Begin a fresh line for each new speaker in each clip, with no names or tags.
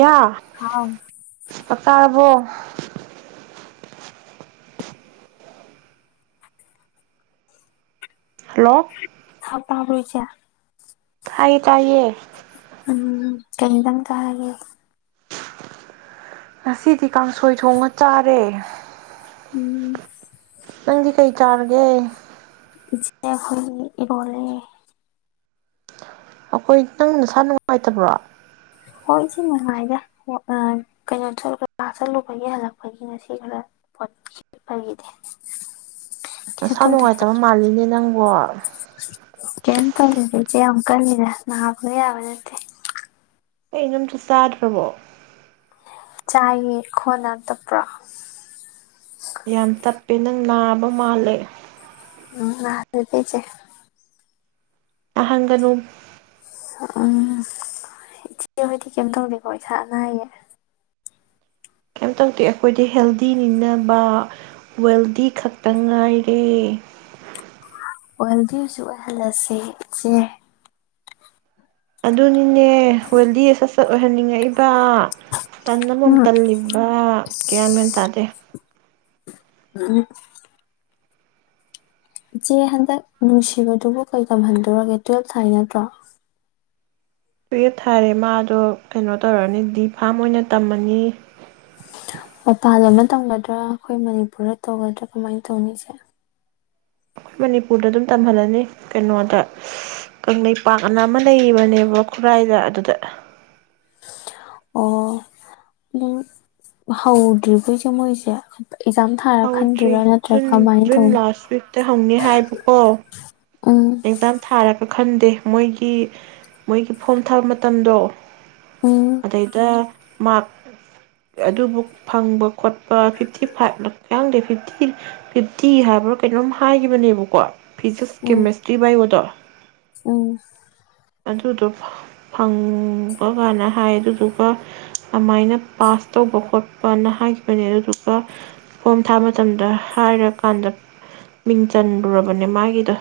ꯌꯥ
ꯑꯥꯎ
ꯑ ꯇꯥꯔꯕꯣ ꯍꯜꯂꯣ
ꯇꯥꯕꯣꯏꯁꯦ
ꯍꯥꯏꯥꯏ ꯇꯏꯌꯦ
ꯎꯝ ꯀꯗꯝ ꯀꯒꯦ
ꯉꯁꯤꯗꯤ ꯀꯥꯡꯁꯣꯏ ꯊꯣꯡꯉ ꯆꯥꯔꯦ
ꯎꯝ
ꯄꯪꯗꯤ ꯀꯩ ꯆꯥꯔꯒꯦ
ꯈꯣꯏ ꯋꯥꯔꯤꯣ
ꯑꯩꯈꯣꯏ ꯅꯪ ꯅꯁꯥ ꯅꯨꯡꯉꯥꯏꯇꯕ꯭ꯔꯣ
ꯍꯣꯏ ꯏ ꯅꯨꯡꯉꯥꯏꯔꯦ ꯀꯩꯅꯣ ꯆꯠꯂ ꯆꯠꯂꯨꯕꯒꯤ ꯍꯜꯂꯛꯄꯒꯤꯅ ꯁꯤ ꯈꯔ ꯄꯣꯠꯄꯒꯤꯗꯤ
ꯅꯁꯥ ꯅꯨꯡꯉꯥꯏꯇꯕ ꯃꯥꯜꯂꯤꯅꯦ ꯅꯪꯕꯣ
ꯀꯩꯝ ꯇꯧꯗꯦꯗ ꯏꯆꯦ ꯌꯥꯝ ꯀꯜꯂꯤꯗ ꯅꯍꯥꯛꯄꯅ ꯌꯥꯕ ꯅꯠꯇꯦ
ꯀꯩꯅꯣꯝꯁꯨ ꯆꯥꯗ꯭ꯔꯕꯣ
ꯆꯥꯏꯌꯦ ꯈꯣꯟꯅ ꯇꯄ꯭ꯔꯥ
ꯌꯥꯝ ꯇꯞꯄꯦ ꯅꯪ ꯅꯥꯕ ꯃꯥꯜꯂꯦ
[unintelligible]
ꯑꯍꯪꯒꯅꯨ
ꯎꯝ ꯏꯆꯦ ꯍꯣꯏꯗꯤ ꯀꯩꯝ ꯇꯧꯒꯦꯀꯣ ꯏꯁꯥ ꯑꯅꯥ ꯑꯌꯦꯛꯌꯦ
ꯀꯩꯝꯇꯧꯗꯧ ꯑꯩꯈꯣꯏꯗꯤ ꯍꯦꯜꯗꯤ ꯅꯤꯕ ꯋꯦꯜꯗꯤ ꯈꯛꯇ ꯉꯥꯏꯔꯦ
ꯑꯣꯏꯍꯜꯗꯤ ꯑꯣꯏꯖꯤꯛ ꯑꯣꯏꯍꯜꯂꯁꯦ ꯏꯆꯦ
ꯑꯗꯨ ꯍꯗꯤꯁ ꯑꯣꯏꯍꯟꯅꯤꯡꯉꯛꯗ ꯇꯟꯅꯃꯣꯝ
ꯎꯝ
ꯇꯜꯂꯤꯕ ꯀꯌꯥꯅꯅ ꯇꯥꯗꯦ
ꯎꯝ ꯏꯆꯦ ꯍꯟꯗꯛ ꯅꯨꯡꯁꯤꯕꯗꯨꯕꯨ ꯀꯩ ꯇꯝꯍꯟꯗꯧꯔꯒꯦ ꯇꯨꯋꯦꯞ ꯊꯥꯏ ꯅꯠꯇ꯭ꯔꯣ
ꯇꯨꯌꯦ ꯊꯥꯔꯦ ꯃꯥꯗꯣ ꯀꯩꯅꯣ ꯇꯧꯔꯅꯤ ꯗꯤꯞ ꯐꯥꯝ ꯑꯣꯏꯅ ꯇꯝꯃꯅꯤ
ꯃꯄꯥꯟ ꯂꯝꯗ ꯇꯝꯒꯗ꯭ꯔꯥ ꯑꯩꯈꯣꯏ ꯃꯅꯤꯄꯨꯔꯗ ꯇꯧꯒꯗ꯭ꯔꯥ ꯀꯃꯥꯏꯅ ꯇꯧꯅꯤꯁꯦ
ꯑꯩꯈꯣꯏ ꯃꯅꯤꯄꯨꯔꯗ ꯑꯗꯨꯝ ꯇꯝꯍꯜꯂꯅꯤ ꯀꯩꯅꯣꯗ ꯀꯪꯂꯩꯄꯥꯛ ꯑꯅ ꯑꯃ ꯂꯩꯔꯤꯕꯅꯦꯕ ꯈꯨꯔꯥꯏꯗ ꯑꯗꯨꯗ
ꯍꯥꯎꯗ꯭ꯔꯤꯕꯩꯁꯦ ꯃꯣꯏꯁꯦ ꯑꯦꯛꯖꯥꯝ ꯊꯥꯔ
ꯍꯧꯗ꯭ꯔꯤ
ꯈꯟꯗꯣꯏꯔꯥ ꯅꯠꯇ꯭ꯔꯒ
ꯖꯨꯟ
ꯀꯃꯥꯏꯅ
ꯖꯨꯟ
ꯇꯧꯅꯤ
ꯂꯥꯁ ꯋꯤꯛꯇ ꯍꯧꯅꯤ ꯍꯥꯏꯕꯀꯣ
ꯎꯝ
ꯑꯦꯛꯖꯥꯝ ꯊꯥꯔꯛ ꯈꯟꯗꯦ ꯃꯣꯏꯒꯤ ꯃꯣꯏꯒꯤ ꯐꯣꯝ ꯊꯥꯕ ꯃꯇꯝꯗꯣ
ꯎꯝ
ꯑꯗꯩꯗ ꯃꯥꯔꯛ ꯑꯗꯨꯕꯨ ꯐꯪꯕ ꯈꯣꯠꯄ ꯐꯤꯐꯇꯤ ꯐꯥꯏꯚ ꯌꯥꯗꯦ ꯐꯤꯐꯇꯤ ꯐꯤꯐꯇꯤ ꯍꯥꯏꯕ꯭ꯔꯥ ꯀꯩꯅꯣꯝ ꯍꯥꯏꯈꯤꯕꯅꯦꯕꯀꯣ ꯐꯤꯖꯤꯛꯁ ꯀꯦꯃꯦꯁꯇ꯭ꯔꯤ ꯍꯥꯏꯕꯗꯣ
ꯑ
ꯑꯗꯨꯗꯣ ꯐꯪꯕ ꯀꯥꯟꯅ ꯍꯥꯏ ꯑꯗꯨꯗꯨꯒ ꯑꯗꯨꯃꯥꯏꯅ ꯄꯥꯁ ꯇꯧꯕ ꯈꯣꯠꯄꯅ ꯍꯥꯏꯈꯤꯕꯅꯦ ꯑꯗꯨꯗꯨꯒ ꯐꯣꯝ ꯊꯥ ꯃꯇꯝꯗ ꯍꯥꯏꯔꯀꯥꯟꯗ ꯃꯤꯡ ꯆꯜꯂꯨꯔꯕꯅꯦ ꯃꯥꯒꯤꯗꯣ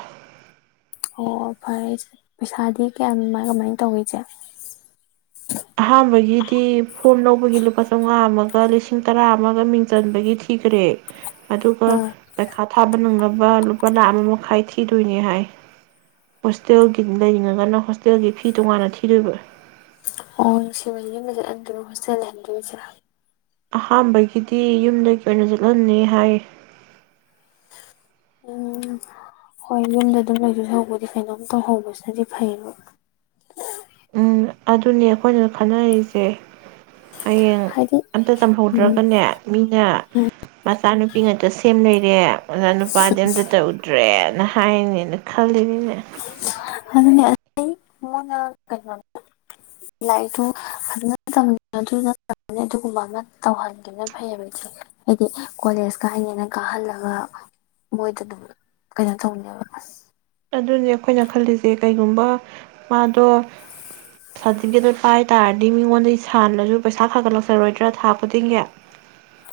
ꯑꯣ ꯐꯔꯦ ꯄꯩꯁꯥꯗꯤ ꯀꯌꯥꯝꯃꯥꯏ ꯀꯃꯥꯏꯅ ꯇꯧꯏ ꯏꯆꯦ
ꯑꯍꯥꯟꯕꯒꯤꯗꯤ ꯐꯣꯝ ꯂꯧꯕꯒꯤ ꯂꯨꯄꯥ ꯆꯥꯝꯃꯉꯥ ꯑꯃꯒ ꯂꯤꯁꯤꯡ ꯇꯔꯥ ꯑꯃꯒ ꯃꯤꯡ ꯆꯟꯕꯒꯤ ꯊꯤꯈ꯭ꯔꯦ ꯑꯗꯨꯒ
ꯑꯥ
ꯄꯩꯈꯥ ꯊꯥꯕ ꯅꯪꯂꯕ ꯂꯨꯄꯥ ꯂꯨꯄꯥ ꯂꯥꯛ ꯑꯃ ꯃꯈꯥꯏ ꯊꯤꯗꯣꯏꯅꯦ ꯍꯥꯏ ꯍꯣꯁꯇꯦꯜꯒꯤ ꯂꯩꯔꯤꯉꯒꯅ ꯍꯣꯁꯇꯦꯜꯒꯤ ꯐꯤ ꯇꯣꯉꯥꯟꯅ ꯊꯤꯗꯣꯏꯕ
ꯑꯣ ꯁꯤꯕ ꯌꯦꯡꯕ ꯆꯠꯍꯟꯗꯣꯏꯅ ꯍꯣꯁꯇꯦꯜ ꯂꯩꯍꯟꯗꯣꯏꯔꯤꯁꯤꯔ
ꯑꯍꯥꯥꯟꯕꯒꯤꯗꯤ ꯌꯨꯝꯗꯒꯤ ꯀ ꯑꯣꯏꯅ ꯆꯠꯍꯜꯅꯤ ꯍꯥꯏ
ꯎꯝ ꯍꯣꯏ ꯌꯨꯝꯗ ꯗꯨꯝ ꯂꯧꯗꯧꯁꯔꯨꯛꯃꯨꯗꯤ ꯀꯩꯅꯣꯝ ꯇꯧꯍꯧꯕꯁꯤꯅꯗꯤ ꯐꯩꯌꯦꯕ
ꯎꯝ ꯑꯗꯨꯅꯦ ꯑꯩꯈꯣꯏꯅ ꯈꯟꯅꯔꯤꯖꯦ ꯍꯌꯦꯡ
ꯍꯥꯏꯗꯤ
ꯑꯝꯇ
ꯎꯝ
ꯆꯝꯍꯧꯗ꯭ꯔꯒꯅꯦ ꯃꯤꯅ ꯃꯆꯥꯅꯨꯄꯤ ꯉꯠꯇ ꯁꯦꯝ ꯂꯩꯔꯦ ꯑꯣꯖꯥ ꯅꯨꯄꯥꯗꯤ ꯑꯝꯇ ꯇꯧꯗ꯭ꯔꯦꯅ ꯍꯥꯏꯌꯦꯅꯦꯅ ꯈꯜꯂꯤꯅꯤ
ꯑꯗꯨꯅꯦ ꯑꯩ ꯃꯣꯏꯅ ꯀꯩꯅꯣ ꯂꯥꯏꯔꯤꯛꯇꯨ ꯐꯖꯅ ꯇꯝ ꯑꯗꯨ ꯑꯗꯨꯒꯨꯝꯕ ꯑꯃ ꯇꯧꯍꯟꯒꯦꯅ ꯐꯩꯌꯦꯕ ꯏꯗꯤ ꯍꯥꯏꯗꯤ ꯀꯣꯂꯦꯖ ꯀꯥꯏꯅꯦꯅ ꯀꯥꯍꯜꯂꯒ ꯃꯣꯏꯗ ꯑꯗꯨꯝ ꯀꯩꯅꯣ ꯇꯧꯅꯦꯕ
ꯑꯗꯨꯅꯦ ꯑꯩꯈꯣꯏꯅ ꯈꯜꯂꯤꯁꯦ ꯀꯩꯒꯨꯝꯕ ꯃꯥꯗꯣ ꯁꯥꯔꯇꯤꯀꯤꯗꯣ ꯄꯥꯏ ꯇꯥꯔꯗꯤ ꯃꯤꯉꯣꯟꯗ ꯁꯥꯟꯅꯁꯨ ꯄꯩꯁꯥ ꯈꯥꯒꯠꯂꯛꯆꯔꯣꯏꯗ꯭ꯔꯥ ꯊꯥ ꯈꯨꯗꯤꯡꯒꯤ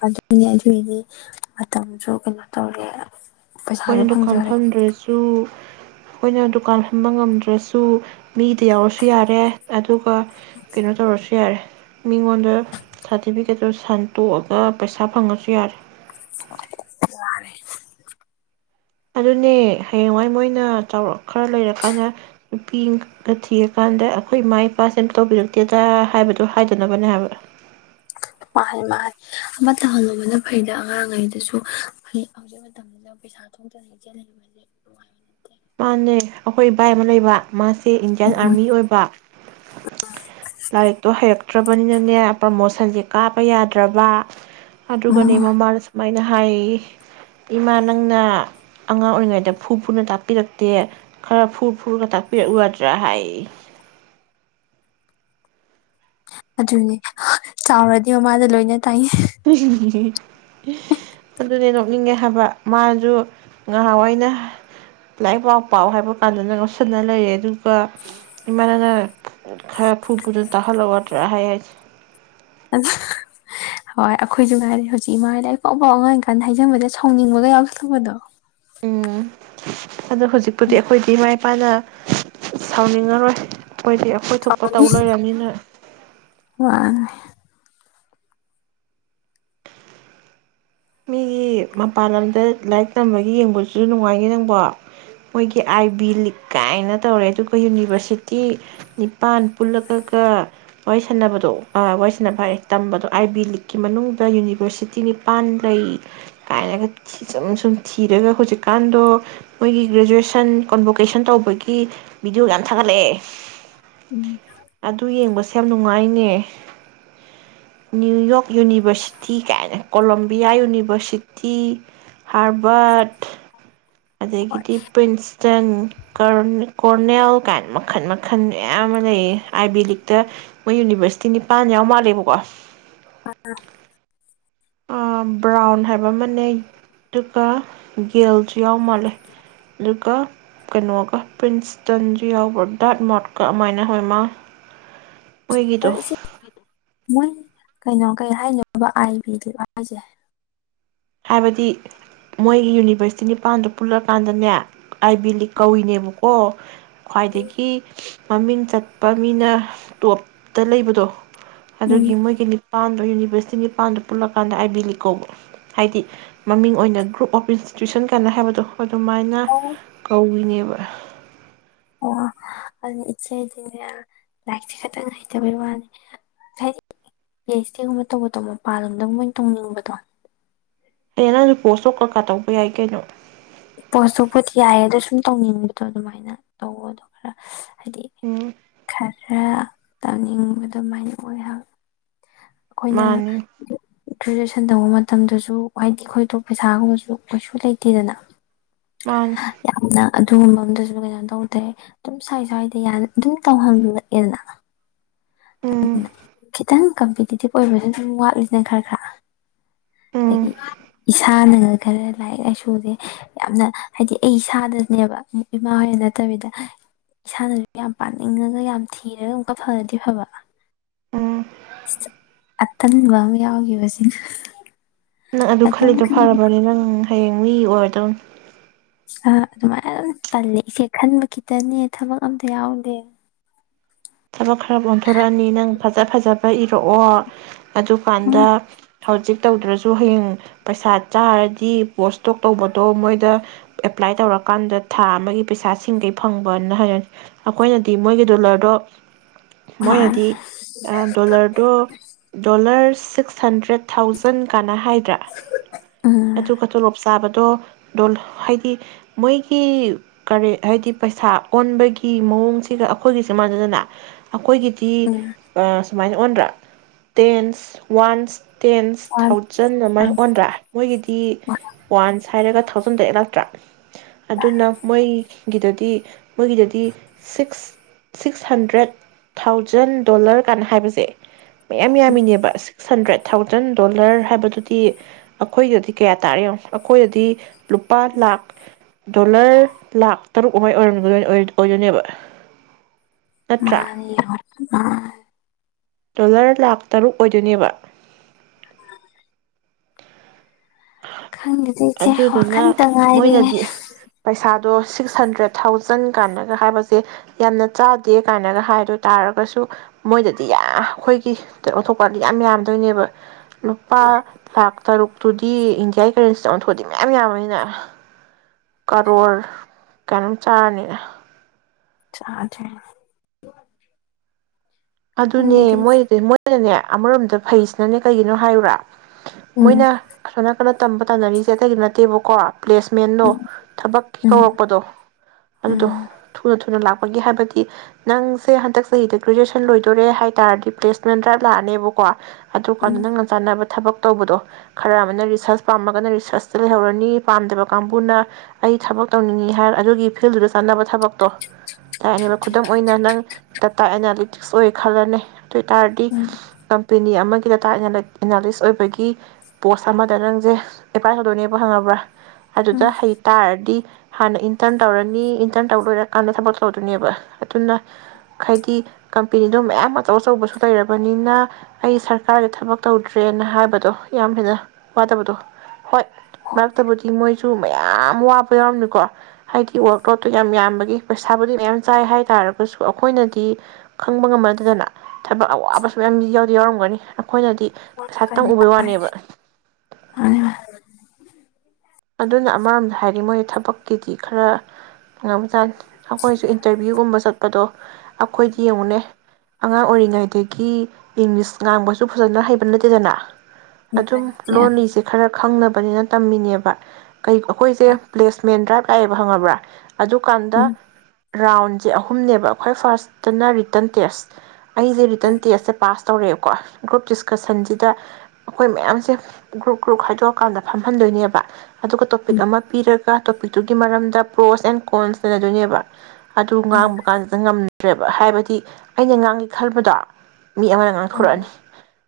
ꯑꯗꯨꯅꯦ ꯑꯗꯨꯏꯅꯦ ꯃꯇꯝꯁꯨ ꯀꯩꯅꯣ ꯇꯧꯔꯦ ꯄꯩꯁꯥꯁꯨ
ꯈꯣꯏꯅ ꯗꯨꯀꯥꯟ
ꯐꯪꯖꯔꯦ ꯌꯥꯔꯦ.
ꯐꯝꯗ꯭ꯔꯖꯨ ꯈꯣꯏꯅ ꯗꯨꯀꯥꯟ ꯐꯟꯝꯕ ꯉꯝꯗ꯭ꯔꯁꯨ ꯃꯤꯗ ꯌꯥꯎꯔꯁꯨ ꯌꯥꯔꯦ ꯑꯗꯨꯒ ꯀꯩꯅꯣ ꯇꯧꯔꯁꯨ ꯌꯥꯔꯦ ꯃꯤꯉꯣꯟꯗ ꯁꯥꯔꯇꯤꯐꯤꯀꯦꯠꯇꯣ ꯁꯟꯇꯣꯛꯑꯒ ꯄꯩꯁꯥ ꯐꯪꯉꯁꯨ ꯌꯥꯔꯦ
ꯌꯥꯔꯦ
ꯑꯗꯨꯅꯦ ꯍꯌꯦꯡꯋꯥꯏ ꯃꯣꯏꯅ ꯆꯥꯎꯔꯛ ꯈꯔ ꯂꯩꯔꯀꯥꯟꯗ ꯅꯨꯄꯤ ꯑꯪꯀ ꯊꯤꯔꯀꯥꯟꯗ ꯑꯩꯈꯣꯏ ꯏꯃꯥ ꯏꯄꯥꯁꯦ ꯑꯝ ꯇꯧꯕꯤꯔꯛꯇꯦꯗ ꯍꯥꯏꯕꯗꯣ ꯍꯥꯏꯗꯅꯕꯅꯦ ꯍꯥꯏꯕ
ꯃꯥꯅꯤ ꯃꯥꯜ ꯑꯃ ꯇꯧꯍꯜꯂꯨꯕꯅ ꯐꯩꯗ ꯑꯉꯥꯡꯉꯩꯗꯁꯨ ꯐꯩ ꯍꯧꯖꯤꯛ ꯃꯇꯝꯁꯤꯗ ꯄꯩꯁꯥ ꯊꯣꯛꯇꯅ ꯏꯖꯦꯜ ꯍꯕꯁꯦ ꯅꯨꯡꯉꯥꯏꯕ ꯅꯠꯇꯦ
ꯃꯥꯅꯦ ꯑꯩꯈꯣꯏ ꯏꯕꯥꯏ ꯑꯃ ꯂꯩꯕ ꯃꯥꯁꯦ ꯏꯟꯗꯤꯌꯥꯟ ꯑꯥꯔꯃꯤ ꯑꯣꯏꯕ ꯂꯥꯏꯔꯤꯛꯇꯣ ꯍꯩꯔꯛ ꯇ꯭ꯔꯕꯅꯤꯅꯅꯦ ꯄ꯭ꯔꯃꯣꯁꯟꯁꯦ ꯀꯥꯄ ꯌꯥꯗ꯭ꯔꯕ ꯑꯗꯨꯒꯅꯦ ꯃꯃꯥꯜꯁ ꯃꯥꯏꯅ ꯍꯥꯏ ꯌꯌꯦ ꯏꯃꯥ ꯅꯪꯅ ꯑꯉꯥꯡ ꯑꯣꯏꯔꯤꯉꯩꯗ ꯐꯨ ꯐꯨꯅ ꯇꯥꯛꯄꯤꯔꯛ ꯗꯦ ꯈꯔ ꯐꯨ ꯐꯨꯔ ꯇꯥꯛꯄꯤꯔꯛꯎꯗ꯭ꯔꯥ ꯍꯥꯏ
ꯑꯗꯨꯅꯦ ꯆꯥꯎꯔꯗꯤ ꯃꯃꯥꯗ ꯂꯣꯏꯅ ꯇꯥꯏ
ꯑꯗꯨꯅ ꯅꯤꯡꯉꯦ ꯍꯥꯏꯕ ꯃꯥꯖꯨ ꯉꯥꯍꯥꯟꯋꯥꯏꯅ ꯂꯥꯏꯔꯤꯛ ꯄꯥꯎ ꯄꯥꯎ ꯍꯥꯏꯕ ꯀꯥꯟꯗꯅ ꯉꯣꯁꯤꯟꯅ ꯂꯩꯔꯦ ꯑꯗꯨꯒ ꯏꯃꯥꯅꯅ ꯈꯔ ꯐꯨ ꯐꯨꯗꯅ ꯇꯥꯍꯜꯂꯧꯌꯗ꯭ꯔꯥ ꯍꯥꯏ ꯍꯥꯏꯁꯤ
ꯍꯣꯏ ꯑꯩꯈꯣꯏꯁꯨ ꯉꯥꯏꯔꯤ ꯍꯧꯖꯤꯛ ꯏꯃꯥ ꯑꯅ ꯂꯥꯏꯔꯤꯛ ꯄꯥꯎꯕꯥꯎ ꯑꯉꯥꯡ ꯑꯧꯏꯀꯥꯟꯗ ꯍꯥꯏꯖꯟꯕꯗ ꯁꯥꯎꯅꯤꯡꯕꯒ ꯌꯥꯎꯁꯜꯂꯛꯄꯗꯣ
ꯎꯝ ꯑꯗꯣ ꯍꯧꯖꯤꯛꯄꯨꯗꯤ ꯑꯩꯈꯣꯏꯗꯤ ꯏꯃꯥ ꯏꯄꯥꯅ ꯁꯥꯎꯅꯤꯡꯉꯔꯣꯏ ꯑꯩꯈꯣꯏꯗꯤ ꯑꯩꯈꯣꯏ ꯊꯣꯛꯄ ꯇꯧ
ꯁꯥꯎꯅꯤꯡ
ꯂꯩꯔꯝꯅꯤꯅ
ꯋꯥꯅꯦ
ꯃꯤꯒꯤ ꯃꯄꯥꯜ ꯂꯝꯗ ꯂꯥꯏꯔꯤꯛ ꯇꯝꯕꯒꯤ ꯌꯦꯡꯕꯖꯨ ꯅꯨꯡꯉꯥꯏꯅꯤ ꯅꯪꯕꯣ ꯃꯣꯏꯒꯤ ꯑꯥꯏ ꯕꯤ ꯂꯤꯛ ꯀꯥꯏꯅ ꯇꯧꯔꯦ ꯑꯗꯨꯒ ꯌꯨꯅꯤꯚꯔꯁꯤꯇꯤ ꯅꯤꯄꯥꯟ ꯄꯨꯜꯂꯒꯒ ꯋꯥꯔꯤ ꯁꯥꯟꯅꯕꯗꯣ ꯑ ꯋꯔꯤ ꯁꯥꯟꯅꯕ ꯑ ꯋꯥꯔꯤ ꯁꯅꯕ ꯑꯥꯏ ꯇꯝꯕꯗꯣ ꯑꯥꯏ ꯕꯤ ꯂꯤꯛꯀꯤ ꯃꯅꯨꯡꯗ ꯌꯨꯅꯤꯚꯔꯁꯤꯇꯤ ꯅꯤꯄꯟ ꯂꯩ ꯀꯥꯏꯅꯒ ꯁꯨꯝ ꯁꯨꯝ ꯊꯤꯔꯒ ꯍꯨꯖꯤꯛꯀꯥꯟꯗꯣ ꯃꯣꯏꯒꯤ ꯒ꯭ꯔꯦꯖꯨꯑꯦꯁꯟ ꯀꯣꯟꯚꯣꯀꯦꯁꯟ ꯇꯧꯕꯒꯤ ꯚꯤꯗꯤꯑꯣ ꯌꯥꯝ ꯊꯥꯒꯠꯂꯛꯑꯦ
ꯎꯝ
ꯑꯗꯨ ꯌꯦꯡꯕꯁꯦ ꯌꯥꯝ ꯅꯨꯡꯉꯥꯏꯅꯦ ꯅ꯭ꯌꯨꯌꯣꯛ ꯌꯨꯅꯤꯚꯔꯁꯤꯇꯤ ꯀꯥꯏꯅ ꯀꯣꯂꯣꯝ ꯕꯤꯑꯥ ꯌꯨꯅꯤꯚꯔꯁꯤꯇꯤ ꯍꯥꯔꯕꯥꯔꯠ
ꯍꯣꯏ
ꯑꯗꯒꯤꯗꯤ ꯄ꯭ꯔꯤꯟꯁꯇꯟ ꯀꯔꯟ ꯀꯣꯔꯅꯦꯜ ꯀꯥꯏꯅ ꯃꯈꯜ ꯃꯈꯜ ꯃꯌꯥꯝ ꯑꯃ ꯂꯩꯌꯦ ꯑꯥꯏ ꯕꯤ ꯂꯤꯛꯇ ꯃꯣꯏ ꯌꯨꯅꯤꯚꯔꯁꯤꯇꯤ ꯅꯤꯄꯥꯟ ꯌꯥꯎ ꯃꯥꯜꯂꯦꯕꯀꯣ
ꯑ ꯑ
ꯑ ꯕ꯭ꯔꯥꯎꯟ ꯍꯥꯏꯕ ꯑꯃ ꯅꯩ ꯑꯗꯨꯒ ꯒꯦꯜꯁꯨ ꯌꯥꯎ ꯃꯥꯜꯂꯦ ꯑꯗꯨꯒ ꯀꯩꯅꯣꯒ ꯄ꯭ꯔꯤꯟꯁꯇꯟꯁꯨ ꯌꯥꯎꯕ꯭ꯔ ꯗꯥꯠ ꯃꯣꯠꯀ ꯑꯧꯃꯥꯏꯅ ꯍꯣꯏ ꯃꯥ ꯑꯣꯏꯒꯤ ꯗꯣ
ꯍꯣꯏ ꯏꯆꯦ ꯃꯣꯏ ꯀꯩꯅꯣ ꯀꯩ ꯍꯥꯏꯅꯣꯏꯕ ꯑꯥꯏ ꯕꯤ ꯍꯥꯏꯁꯦ
ꯍꯥꯏꯕꯗꯤ ꯃꯣꯏꯒꯤ ꯌꯨꯅꯤꯚꯔꯁꯤꯇꯤ ꯅꯤꯄꯥꯟꯗ ꯄꯨꯜꯂꯛꯀꯥꯟꯗꯅꯦ ꯑꯥꯏ ꯕꯤꯂꯤ ꯀꯧꯏꯅꯦꯕꯀꯣ ꯈ꯭ꯋꯥꯏꯗꯒꯤ ꯃꯃꯤꯡ ꯆꯠꯄ ꯃꯤꯅ ꯇꯣꯞꯇ ꯂꯩꯕꯗꯣ
ꯎꯝ
ꯑꯗꯨꯒꯤ ꯃꯣꯏꯒꯤ ꯅꯤꯄꯥꯟꯗ ꯋꯦꯁꯇꯤꯟ ꯄꯥꯟꯗ ꯄꯨꯜꯂꯀꯥꯟꯗ ꯑꯥꯏꯕꯤꯂꯤꯛ ꯀꯧꯕ ꯍꯥꯏꯗꯤ ꯃꯃꯤꯡ ꯑꯣꯏꯅ ꯒ꯭ꯔꯨꯞ ꯑꯣꯐ ꯏꯟꯁꯇꯤꯇ꯭ꯌꯨꯁꯟ ꯀꯅ ꯍꯥꯏꯕꯗꯣ ꯑꯗꯨꯃꯥꯏꯅ
ꯑꯣ
ꯀꯧꯏꯅꯦꯕ
ꯑꯣ ꯑꯗꯨꯗꯤ ꯏꯆꯦꯗꯤꯅꯦ ꯂꯥꯏꯔꯤꯛꯁꯦ ꯈꯇꯪ ꯍꯩꯇꯕꯩ ꯋꯥꯅꯤ ꯍꯥꯏꯗꯤ ꯄꯤ ꯑꯩꯆ ꯗꯤꯒꯨꯝꯕ ꯇꯧꯕꯗꯣ ꯃꯄꯥꯟꯂꯣꯝꯗꯪ ꯃꯣꯏꯅ ꯇꯣꯡꯅꯤꯡꯕꯗꯣ
ꯍ ꯅꯪ ꯔꯤ ꯄꯣꯁꯇꯣ ꯀꯀꯥ ꯇꯧꯕ ꯌꯥꯏ ꯀꯩꯅꯣ
ꯄꯣꯇꯣ ꯄꯣꯠ ꯌꯥꯏꯌꯦ ꯑꯗꯣ ꯁꯨꯝ ꯇꯧꯅꯤꯡꯕꯗꯣ ꯑꯗꯨꯃꯥꯏꯅ ꯇꯧꯋ ꯑꯗꯣ ꯈꯔ ꯍꯥꯏ
ꯎꯝ
ꯈ ꯈꯔ ꯇꯝꯅꯤꯡꯕ ꯑꯗꯨꯃꯥꯏꯅ ꯑꯣꯏ ꯍꯥꯏꯕ
ꯃꯥꯅꯤ
ꯑꯩꯈꯣꯏꯅ꯭ꯔꯦ ꯁꯟ ꯇꯕ ꯃꯇꯝꯗꯁꯨ ꯍꯥꯏꯗꯤ ꯑꯩꯈꯣꯏꯗꯣ ꯄꯩꯁꯥꯒꯨꯝꯕꯁꯨ ꯀꯩꯁꯨ ꯂꯩꯇꯦꯗꯅ
ꯃꯥꯅꯤ
ꯌꯥꯝꯅ ꯑꯗꯨꯒꯨꯝꯕ ꯑꯝꯗꯨꯁꯨ ꯀꯩꯅꯣ ꯇꯧꯗꯦ ꯑꯗꯨꯝ ꯁ꯭ꯋꯥꯏ ꯁ꯭ꯋꯥꯏꯗ ꯑꯗꯨꯝ ꯇꯧꯍꯜꯂꯛꯑꯦꯅ
ꯎꯝ
ꯑꯗꯨꯅ ꯈꯤꯇꯪ ꯀꯝꯄꯤꯇꯤꯇꯤꯚ ꯑꯣꯏꯕꯁꯨ ꯑꯗꯨꯝ ꯋꯥꯠꯂꯤꯁꯤꯅ ꯈꯔ ꯈꯔ
ꯎꯝ
ꯑꯗꯒꯤ ꯏꯁꯥꯅ ꯈꯔ ꯂꯥꯏꯔꯤꯛ ꯂꯥꯏꯁꯨꯁꯦ ꯌꯥꯝꯅ ꯍꯥꯏꯗꯤ ꯑꯩ ꯏꯁꯥꯗꯅꯦꯕ ꯏꯃꯥ ꯍꯣꯏꯅ ꯅꯠꯇꯕꯤꯗ ꯏꯁꯥꯅꯁꯨ ꯌꯥꯝ ꯄꯥꯅꯤꯡꯉꯒ ꯌꯥꯝ ꯊꯤꯔꯒ ꯑꯃꯨꯛꯀ ꯐꯔꯗꯤ ꯐꯕ
ꯎꯝ
ꯑꯇꯟꯕ ꯑꯃ ꯌꯥꯎꯈꯤꯕꯁꯤꯡ
ꯅꯪ ꯑꯗꯨ ꯈꯜꯂꯤꯗꯣ ꯐꯔꯕꯅꯤ ꯅꯪ ꯍꯌꯦꯡ ꯃꯤ ꯑꯣꯏꯔꯗꯧꯅꯤ
ꯑꯗꯨꯃꯥꯏꯅ ꯑꯗꯨ ꯄꯜꯂꯦ ꯏꯆꯦ ꯈꯟꯕ ꯈꯤꯇꯅꯦ ꯊꯕꯛ ꯑꯝꯇ ꯌꯥꯎꯗꯦ
ꯊꯕꯛ ꯈꯔ ꯑꯣꯟꯊꯣꯔꯛꯑꯅꯤ ꯅꯪ ꯐꯖ ꯐꯖꯕ ꯏ ꯊꯣꯛꯑꯣ ꯑꯗꯨꯀꯥꯟꯗ
ꯎꯝ
ꯍꯧꯖꯤꯛ ꯇꯧꯗ꯭ꯔꯁꯨ ꯍꯌꯦꯡ ꯄꯩꯁꯥ ꯆꯥꯔꯗꯤ ꯄꯣꯁꯇꯣꯛ ꯇꯧꯕꯗꯣ ꯃꯣꯏꯗ ꯑꯦꯄ꯭ꯂꯥꯏ ꯇꯧꯔꯀꯥꯟꯗ ꯊꯥ ꯑꯃꯒꯤ ꯄꯩꯁꯥꯁꯤꯡꯈꯩ ꯐꯪꯕꯅ ꯍꯥꯏꯔꯅꯤ ꯑꯩꯈꯣꯏꯅꯗꯤ ꯃꯣꯏꯒꯤ ꯗꯣꯂꯔꯗꯣ ꯃꯣꯏꯅꯗꯤ ꯗꯣꯂꯔꯗꯣ ꯗꯣꯂꯔ ꯁꯤꯛꯁ ꯍꯟꯗ꯭ꯔꯦꯠ ꯊꯥꯎꯖꯟ ꯀꯥꯟꯅ ꯍꯥꯏꯗ꯭ꯔꯥ
ꯎꯝ
ꯑꯗꯨꯒ ꯇꯣꯂꯣꯞ ꯆꯥꯕꯗꯣ ꯗ ꯍꯥꯏꯗꯤ ꯃꯣꯏꯒꯤ ꯀꯔꯤ ꯍꯥꯏꯗꯤ ꯄꯩꯁꯥ ꯑꯣꯟꯕꯒꯤ ꯃꯑꯣꯡꯁꯤꯒ ꯑꯩꯈꯣꯏꯒꯤ ꯁꯦ ꯃꯥꯟꯅꯗꯅ ꯑꯩꯈꯣꯏꯒꯤ
ꯎꯝ
ꯁꯨꯃꯥꯏꯅ ꯑꯣꯟꯗ꯭ꯔꯥ ꯇꯦꯟꯁ ꯋꯥꯟꯁ ꯇꯦꯟꯁ ꯊꯥꯎꯖꯟ ꯑꯃ ꯑꯣꯟꯗ꯭ꯔꯥ ꯃꯣꯏꯒꯤꯗꯤ ꯋꯥꯟꯁ ꯍꯥꯏꯔꯒ ꯊꯥꯎꯖꯟꯗ ꯑꯦꯂꯥꯛꯇ꯭ꯔꯥ ꯑꯗꯨꯅ ꯃꯣꯏ ꯒꯤꯗꯗꯤ ꯃꯣꯏꯒꯤꯗꯗꯤ six six hundred trade thousand dollar ꯀꯥꯟꯅ ꯍꯥꯏꯕꯁꯦ ꯃꯌꯥꯝ ꯌꯥꯝꯃꯤꯅꯦꯕ ꯁꯤꯛꯁ ꯍꯟꯗ꯭ꯔꯦꯠ ꯊꯥꯎꯖꯟ ꯗꯣꯂꯔ ꯍꯥꯏꯕꯗꯨꯗꯤ ꯑꯩꯈꯣꯏꯒꯗꯤ ꯀꯌꯥ ꯇꯥꯔꯤꯦꯣ ꯑꯩꯈꯣꯏꯗꯗꯤ ꯂꯨꯄꯥ ꯂꯥꯛ ꯗꯣꯂꯔ ꯂꯥꯛ ꯇꯔꯨꯛ ꯑꯃꯥꯏ ꯑꯣꯏꯔꯝꯒꯗ ꯑꯣꯏꯗꯣꯏꯅꯦꯕ ꯅꯠꯇ꯭ꯔꯥ
ꯃꯥꯅꯤ
ꯗꯣꯂꯔ ꯂꯥꯛꯈ ꯇꯔꯨꯛ ꯑꯣꯏꯗꯣꯏꯅꯦꯕ
[inaudible] ꯈꯪꯗꯗꯦ ꯏꯆꯦ
ꯑꯗꯨꯗꯨꯅ
ꯋꯥꯈꯟꯇ ꯉꯥꯏꯔꯦꯦ
ꯑꯗꯣ ꯁꯤꯛꯁ ꯍꯟꯗ꯭ꯔꯦꯠ ꯊꯥꯎꯖꯟ ꯀꯥꯏꯅꯒ ꯍꯥꯏꯕꯁꯦ ꯌꯥꯝꯅ ꯆꯥꯗꯦ ꯀꯥꯏꯅꯒ ꯍꯥꯏꯗ ꯇꯥꯔꯒꯁꯨ ꯃꯣꯏꯗꯗꯤ ꯌꯥꯝ ꯑꯩꯈꯣꯏꯒꯤ ꯑꯣꯟꯊꯣꯛꯄꯥꯟꯗꯤ ꯌꯥꯝ ꯌꯥꯝꯗꯣꯏꯅꯦꯕ ꯅꯨꯨꯄꯥ ꯂꯥꯛ ꯇꯔꯨꯛꯇꯨ ꯁꯤ ꯏꯟꯗꯤꯌꯥꯒꯤ ꯀꯔꯦꯟꯁꯤꯗ ꯑꯃꯟꯊꯣꯛꯗꯤ ꯃꯌꯥꯝ ꯌꯥꯝꯕꯅꯤꯅ ꯀꯔꯣꯔ ꯀꯩꯅꯣꯝ ꯆꯥꯔꯅꯤꯅ
ꯆꯥꯖ
ꯑꯗꯨꯅꯦ ꯃꯣꯏꯗꯤ ꯃꯣꯏꯅꯅꯦ ꯑꯃꯔꯣꯝꯗ ꯐꯩꯁꯤꯅꯅꯦ ꯀꯩꯒꯤꯅꯣ ꯍꯥꯏꯔꯨꯔꯥ
ꯎꯝ
ꯃꯣꯏꯅ ꯁꯅ ꯀꯩꯅꯣ ꯇꯝꯕ ꯇꯥꯟꯅꯔꯤꯁꯦ ꯑꯇꯩꯗꯤ ꯅꯠꯇꯦꯕꯀꯣ ꯄ꯭ꯂꯦꯁꯃꯦꯟꯗꯣ
ꯎꯝ
ꯊꯕꯛꯀꯤ
ꯎꯝ
ꯀꯧꯔꯛꯄꯗꯣ ꯑꯗꯨꯗꯣ
ꯎꯝ
ꯊꯨꯅ ꯊꯨꯅ ꯂꯥꯛꯄ ꯑꫭꯏꯅꯤ ꯍꯥꯏꯕꯗꯤ ꯅꯪꯁꯦ ꯍꯟꯗꯛ ꯆꯍꯤꯗ ꯒ꯭ꯔꯦꯖꯁ ꯂꯣꯏꯗꯣꯔꯦ ꯍꯥꯏ ꯇꯥꯔꯗꯤ ꯄ꯭ꯂꯦꯁꯃꯦꯟ ꯗ꯭ꯔꯥꯏꯞ ꯂꯥꯛꯑꯅꯦꯕꯀꯣ ꯑꯗꯨ ꯀꯥꯟꯗ ꯅꯪꯅ ꯆꯥꯟꯅꯕ ꯊꯕꯛ ꯇꯧꯕꯗꯣ ꯈꯔ ꯑꯃꯅ ꯔꯤꯁꯔꯁ ꯄꯥꯝꯃꯒꯅ ꯔꯤꯁꯔꯁꯇ ꯂꯩꯍꯧꯔꯅꯤ, ꯄꯥꯝꯗꯕ ꯀꯥꯡꯕꯨꯅ ꯑꯩ ꯊꯕꯛ ꯇꯧꯅꯤꯡꯏ ꯍꯥꯏꯔꯒ ꯑꯗꯨꯒꯤ ꯐꯤꯜꯗꯨꯗ ꯆꯅꯕ ꯊꯕꯛꯇꯣ ꯇꯥꯛꯅꯦꯕ ꯈꯨꯗꯝ ꯑꯣꯏꯅ ꯅꯪ ꯇꯇꯥ ꯑꯅꯥꯂꯤ ꯊꯤꯛꯁ ꯑꯣꯏ ꯈꯜꯜ ꯂꯩ꯫ ꯗꯨꯏꯇꯥꯔꯗꯤ
ꯎꯝ
ꯀꯝꯄꯤ ꯑꯅꯤ ꯑꯃꯒꯤ ꯗꯇꯥ ꯑꯦꯅꯥꯂꯤꯁ ꯑꯣꯏꯕꯒꯤ ꯄꯣꯁ ꯑꯃꯗ ꯅꯪꯁꯦ ꯑꯦꯄ꯭ꯂꯥꯏ ꯇꯧꯗꯣꯏꯅꯦꯕ ꯈꯪꯉꯕ꯭ꯔꯥ
ꯎꯝ ꯎꯝ
ꯑꯗꯨꯗ ꯍꯩꯇꯥꯥꯔꯗꯤ ꯍꯥꯟꯅ ꯏꯟꯇꯔꯟ ꯇꯧꯔꯅꯤ, ꯏꯟꯇꯔꯟ ꯇꯧꯕ ꯂꯣꯏꯔꯀꯥꯟꯗ ꯊꯕꯛ ꯇꯧꯗꯣꯏꯅꯦꯕ ꯑꯗꯨꯅ ꯈꯥꯏꯗꯤ ꯀꯝꯄꯦꯅꯤꯗꯣ ꯃꯌꯥꯝ ꯑꯆꯧ ꯑꯆꯧꯕꯁꯨ ꯂꯩꯔꯕꯅꯤꯅ ꯑꯩ ꯁꯔꯀꯥꯔꯒꯤꯦ ꯊꯕꯛ ꯇꯧꯗ꯭ꯔꯦꯅ ꯍꯥꯏꯕꯗꯣ, ꯌꯥꯝ ꯍꯦꯟꯅ ꯋꯥꯗꯕꯗꯣ ꯍꯣꯏ ꯃꯔꯛꯇꯕꯨꯗꯤ ꯃꯣꯏ ꯁꯨ ꯃꯌꯥꯝ ꯋꯥꯕ ꯌꯥꯎꯔꯝꯃꯤꯀꯣ, ꯍꯥꯏꯗꯤ ꯋꯔꯥꯛ ꯂꯣꯠꯇꯣ ꯌꯥꯝ ꯌꯥꯝꯕꯒꯤ ꯄꯩꯁꯥꯕꯨꯗꯤ ꯃꯌꯥꯝ ꯆꯥꯏ ꯍꯥꯏ ꯇꯥꯔꯒꯁꯨ ꯑꯩꯈꯣꯏꯅꯗꯤ ꯈꯪꯕ ꯉꯝꯃꯗꯨꯗꯅ ꯊꯕꯛ ꯑꯋꯥꯕꯁꯨ ꯃꯌꯥꯝ ꯌꯥꯎꯗꯤ ꯌꯥꯎꯔꯝꯒꯅꯤ꯫ ꯑꯩꯈꯣꯏꯅꯗꯤ ꯉꯩꯁꯇꯪ ꯎꯕꯩ
ꯑꯩꯈꯣꯏ
ꯋꯥꯅꯦꯕ꯫ ꯑꯗꯨꯅ ꯑꯃꯔꯣꯝꯗ ꯍꯥꯏꯗꯤ ꯃꯣꯏ ꯊꯕꯛꯀꯤꯗꯤ ꯈꯔ [unintelligible] ꯑꯈꯣꯏꯁꯨ ꯏꯟꯇꯔꯚꯤꯌꯨꯒꯨꯝꯕ ꯆꯠꯄꯗꯣ ꯑꯈꯣꯏꯗꯤ ꯌꯦꯡꯉꯨꯅꯦ ꯑꯉꯥꯡ ꯑꯣꯏꯔꯤꯉꯩꯗꯒꯤ ꯏꯪꯂꯤꯁ ꯉꯥꯡꯕꯁꯨ ꯐꯖꯅ ꯍꯩꯕ ꯅꯠꯇꯦꯗꯅ꯫ ꯑꯗꯨꯝ ꯂꯣꯟꯂꯤꯁꯦ ꯈꯔ ꯈꯪꯅꯕꯅꯤꯅ ꯇꯝꯃꯤꯅꯦꯕ꯫ ꯀꯩ ꯑꯈꯣꯏꯁꯦ ꯄ꯭ꯂꯦꯁꯃꯦꯟ ꯗ꯭ꯔꯥꯏꯞ ꯇꯥꯏꯌꯦꯕ ꯍꯪꯑꯕ꯭ꯔꯥ ꯑꯗꯨꯀꯥꯟꯗ ꯔꯥꯎꯟꯁꯦ ꯑꯍꯨꯝꯅꯦꯕ ꯑꯩꯈꯣꯏ ꯐꯥꯔꯁꯇꯅ ꯔꯤꯇꯟ ꯇꯦꯁ꯫ ꯑꯩꯁꯦ ꯔꯤꯇꯔꯟ ꯇꯦꯁ ꯁꯦ ꯄꯥꯁ ꯇꯧꯔꯛꯑꯦꯕꯀꯣ ꯒ꯭ꯔꯨꯞ ꯗꯤꯁꯀꯁꯟꯁꯤꯗ, ꯑꯩꯈꯣꯏ ꯃꯌꯥꯝꯁꯦ ꯒ꯭ꯔꯨꯞ-ꯒ꯭ꯔꯨꯞ ꯈꯗꯣꯛꯑꯀꯥꯟꯗ ꯐꯝꯍꯟꯗꯣꯏꯅꯦꯕ꯫ ꯑꯗꯨꯒ ꯇꯣꯄꯤꯛ ꯑꯃ ꯄꯤꯔ ꯀ ꯇꯣꯄꯤꯛꯇꯨꯒꯤ ꯃꯔꯝꯗ ꯄ꯭ꯔꯣꯁ ꯑꯦꯟ ꯀꯣꯟꯁ ꯅꯩꯅꯗꯣꯏꯅꯦꯕ꯫ ꯑꯗꯨ ꯉꯥꯡꯕ ꯀꯥꯟꯁꯤꯗ ꯉꯝ ꯗ꯭ꯔꯦꯕ ꯍꯥꯏꯕꯗꯤ ꯑꯩꯅ ꯉꯥꯡꯒꯦ ꯈꯟꯕꯗꯣ ꯃꯤ ꯑꯃꯅ ꯉꯥꯡꯊꯣꯔꯛꯑꯅꯤ꯫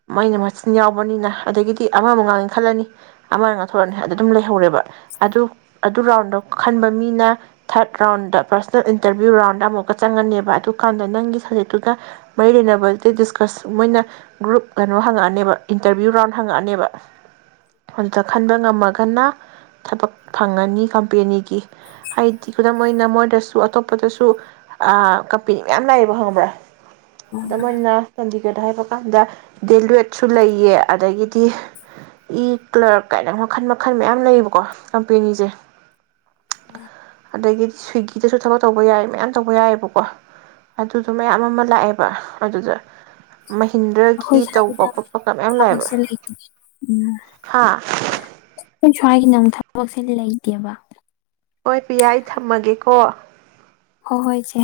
ꯃꯣꯏꯅ ꯃꯆꯤꯟ ꯌꯥꯎꯕꯅꯤꯅ ꯑꯗꯒꯤꯗꯤ ꯑꯃ ꯑꯃꯨꯛ ꯉꯥꯡꯒꯦ ꯈꯜꯂꯅꯤ ꯑꯃꯅ ꯉꯥꯡꯊꯣꯔꯛꯅꯤ ꯑꯗꯨ ꯑꯗꯨꯝ ꯂꯩ ꯍꯧꯔꯦꯕ ꯑꯗꯨ ꯑꯗꯨ ꯔꯥꯎꯟꯗꯣ ꯈꯟꯕ ꯃꯤꯅ third round personal interview round ꯑꯃꯨꯛꯀ ꯆꯪꯉꯅꯦꯕ ꯑꯗꯨꯀꯥꯟꯗ ꯅꯪꯒꯤ ꯁꯕꯖꯦꯛꯇꯨꯒ ꯃꯔꯤ ꯂꯩꯅꯕꯗ ꯗꯤꯁꯀꯁ ꯃꯣꯏꯅ ꯒ꯭ꯔꯨꯞ ꯀꯩꯅꯣ ꯍꯪꯉꯛꯑꯅꯦꯕ ꯏꯟꯇꯔꯚ꯭ꯌꯨ ꯔꯥꯎꯟ ꯍꯪꯉꯛꯑꯅꯦꯕ ꯑꯗꯨꯗ ꯈꯟꯕ ꯉꯝꯃꯒ ꯀꯅꯥ ꯊꯕꯛ ꯐꯪꯉꯅꯤ ꯀꯝꯄꯦꯅꯤꯒꯤ ꯍꯥꯏꯗꯤ ꯈꯨꯗꯝ ꯑꯣꯏꯅ ꯃꯣꯏꯗꯁꯨ ꯑꯇꯣꯞꯄꯗꯁꯨ ꯀꯝꯄꯦꯅꯤ ꯃꯌꯥꯝ ꯂꯥꯛꯑꯦꯕ ꯈꯪꯕ꯭ꯔꯥ ꯑꯗꯣ ꯃꯣꯏꯅ ꯍꯥꯏꯕ ꯀꯥꯟꯗ ꯗꯦꯋꯦꯠꯁꯨ ꯂꯩꯌꯦ ꯑꯗꯒꯤꯗꯤ ꯏ ꯀ꯭ꯂꯔꯛ ꯀꯥꯏꯅ ꯃꯈꯜ ꯃꯈꯜ ꯃꯌꯥꯝ ꯂꯩꯌꯦꯕꯀꯣ ꯀꯝꯄꯦꯅꯤꯁꯦ
[unintelligible] [unintelligible]
ꯑꯗꯨꯗꯒꯤꯗꯤ ꯁ꯭ꯋꯤꯒꯤꯗꯁꯨ ꯊꯕꯛ ꯇꯧꯕ ꯌꯥꯏ ꯃꯌꯥꯝ ꯇꯧꯕ ꯌꯥꯏꯑꯕꯀꯣ ꯑꯗꯨꯗꯣ ꯃꯌꯥꯝ ꯑꯃ ꯂꯥꯛꯑꯦꯕ ꯑꯗꯨꯗ ꯃꯍꯤꯟꯗ꯭ꯔꯒꯤ ꯇꯧꯕ
ꯁ꯭ꯋꯥꯏꯒꯤꯅ
ꯈꯣꯠꯄ ꯀ ꯃꯌꯥꯝ ꯂꯥꯛꯑꯦꯕ
ꯊꯕꯛꯁꯦ ꯂꯩꯇꯦ
ꯍꯥ
ꯑꯈꯣꯏ ꯁ꯭ꯋꯥꯏꯒꯤꯅ ꯑꯃꯨꯛ ꯊꯕꯛꯁꯦ ꯂꯩꯇꯦꯕ
ꯍꯣꯏ ꯄꯤꯌꯥ ꯑꯩ ꯊꯝꯃꯒꯦꯀꯣ
ꯍꯣꯍꯣꯏ ꯏꯆꯦ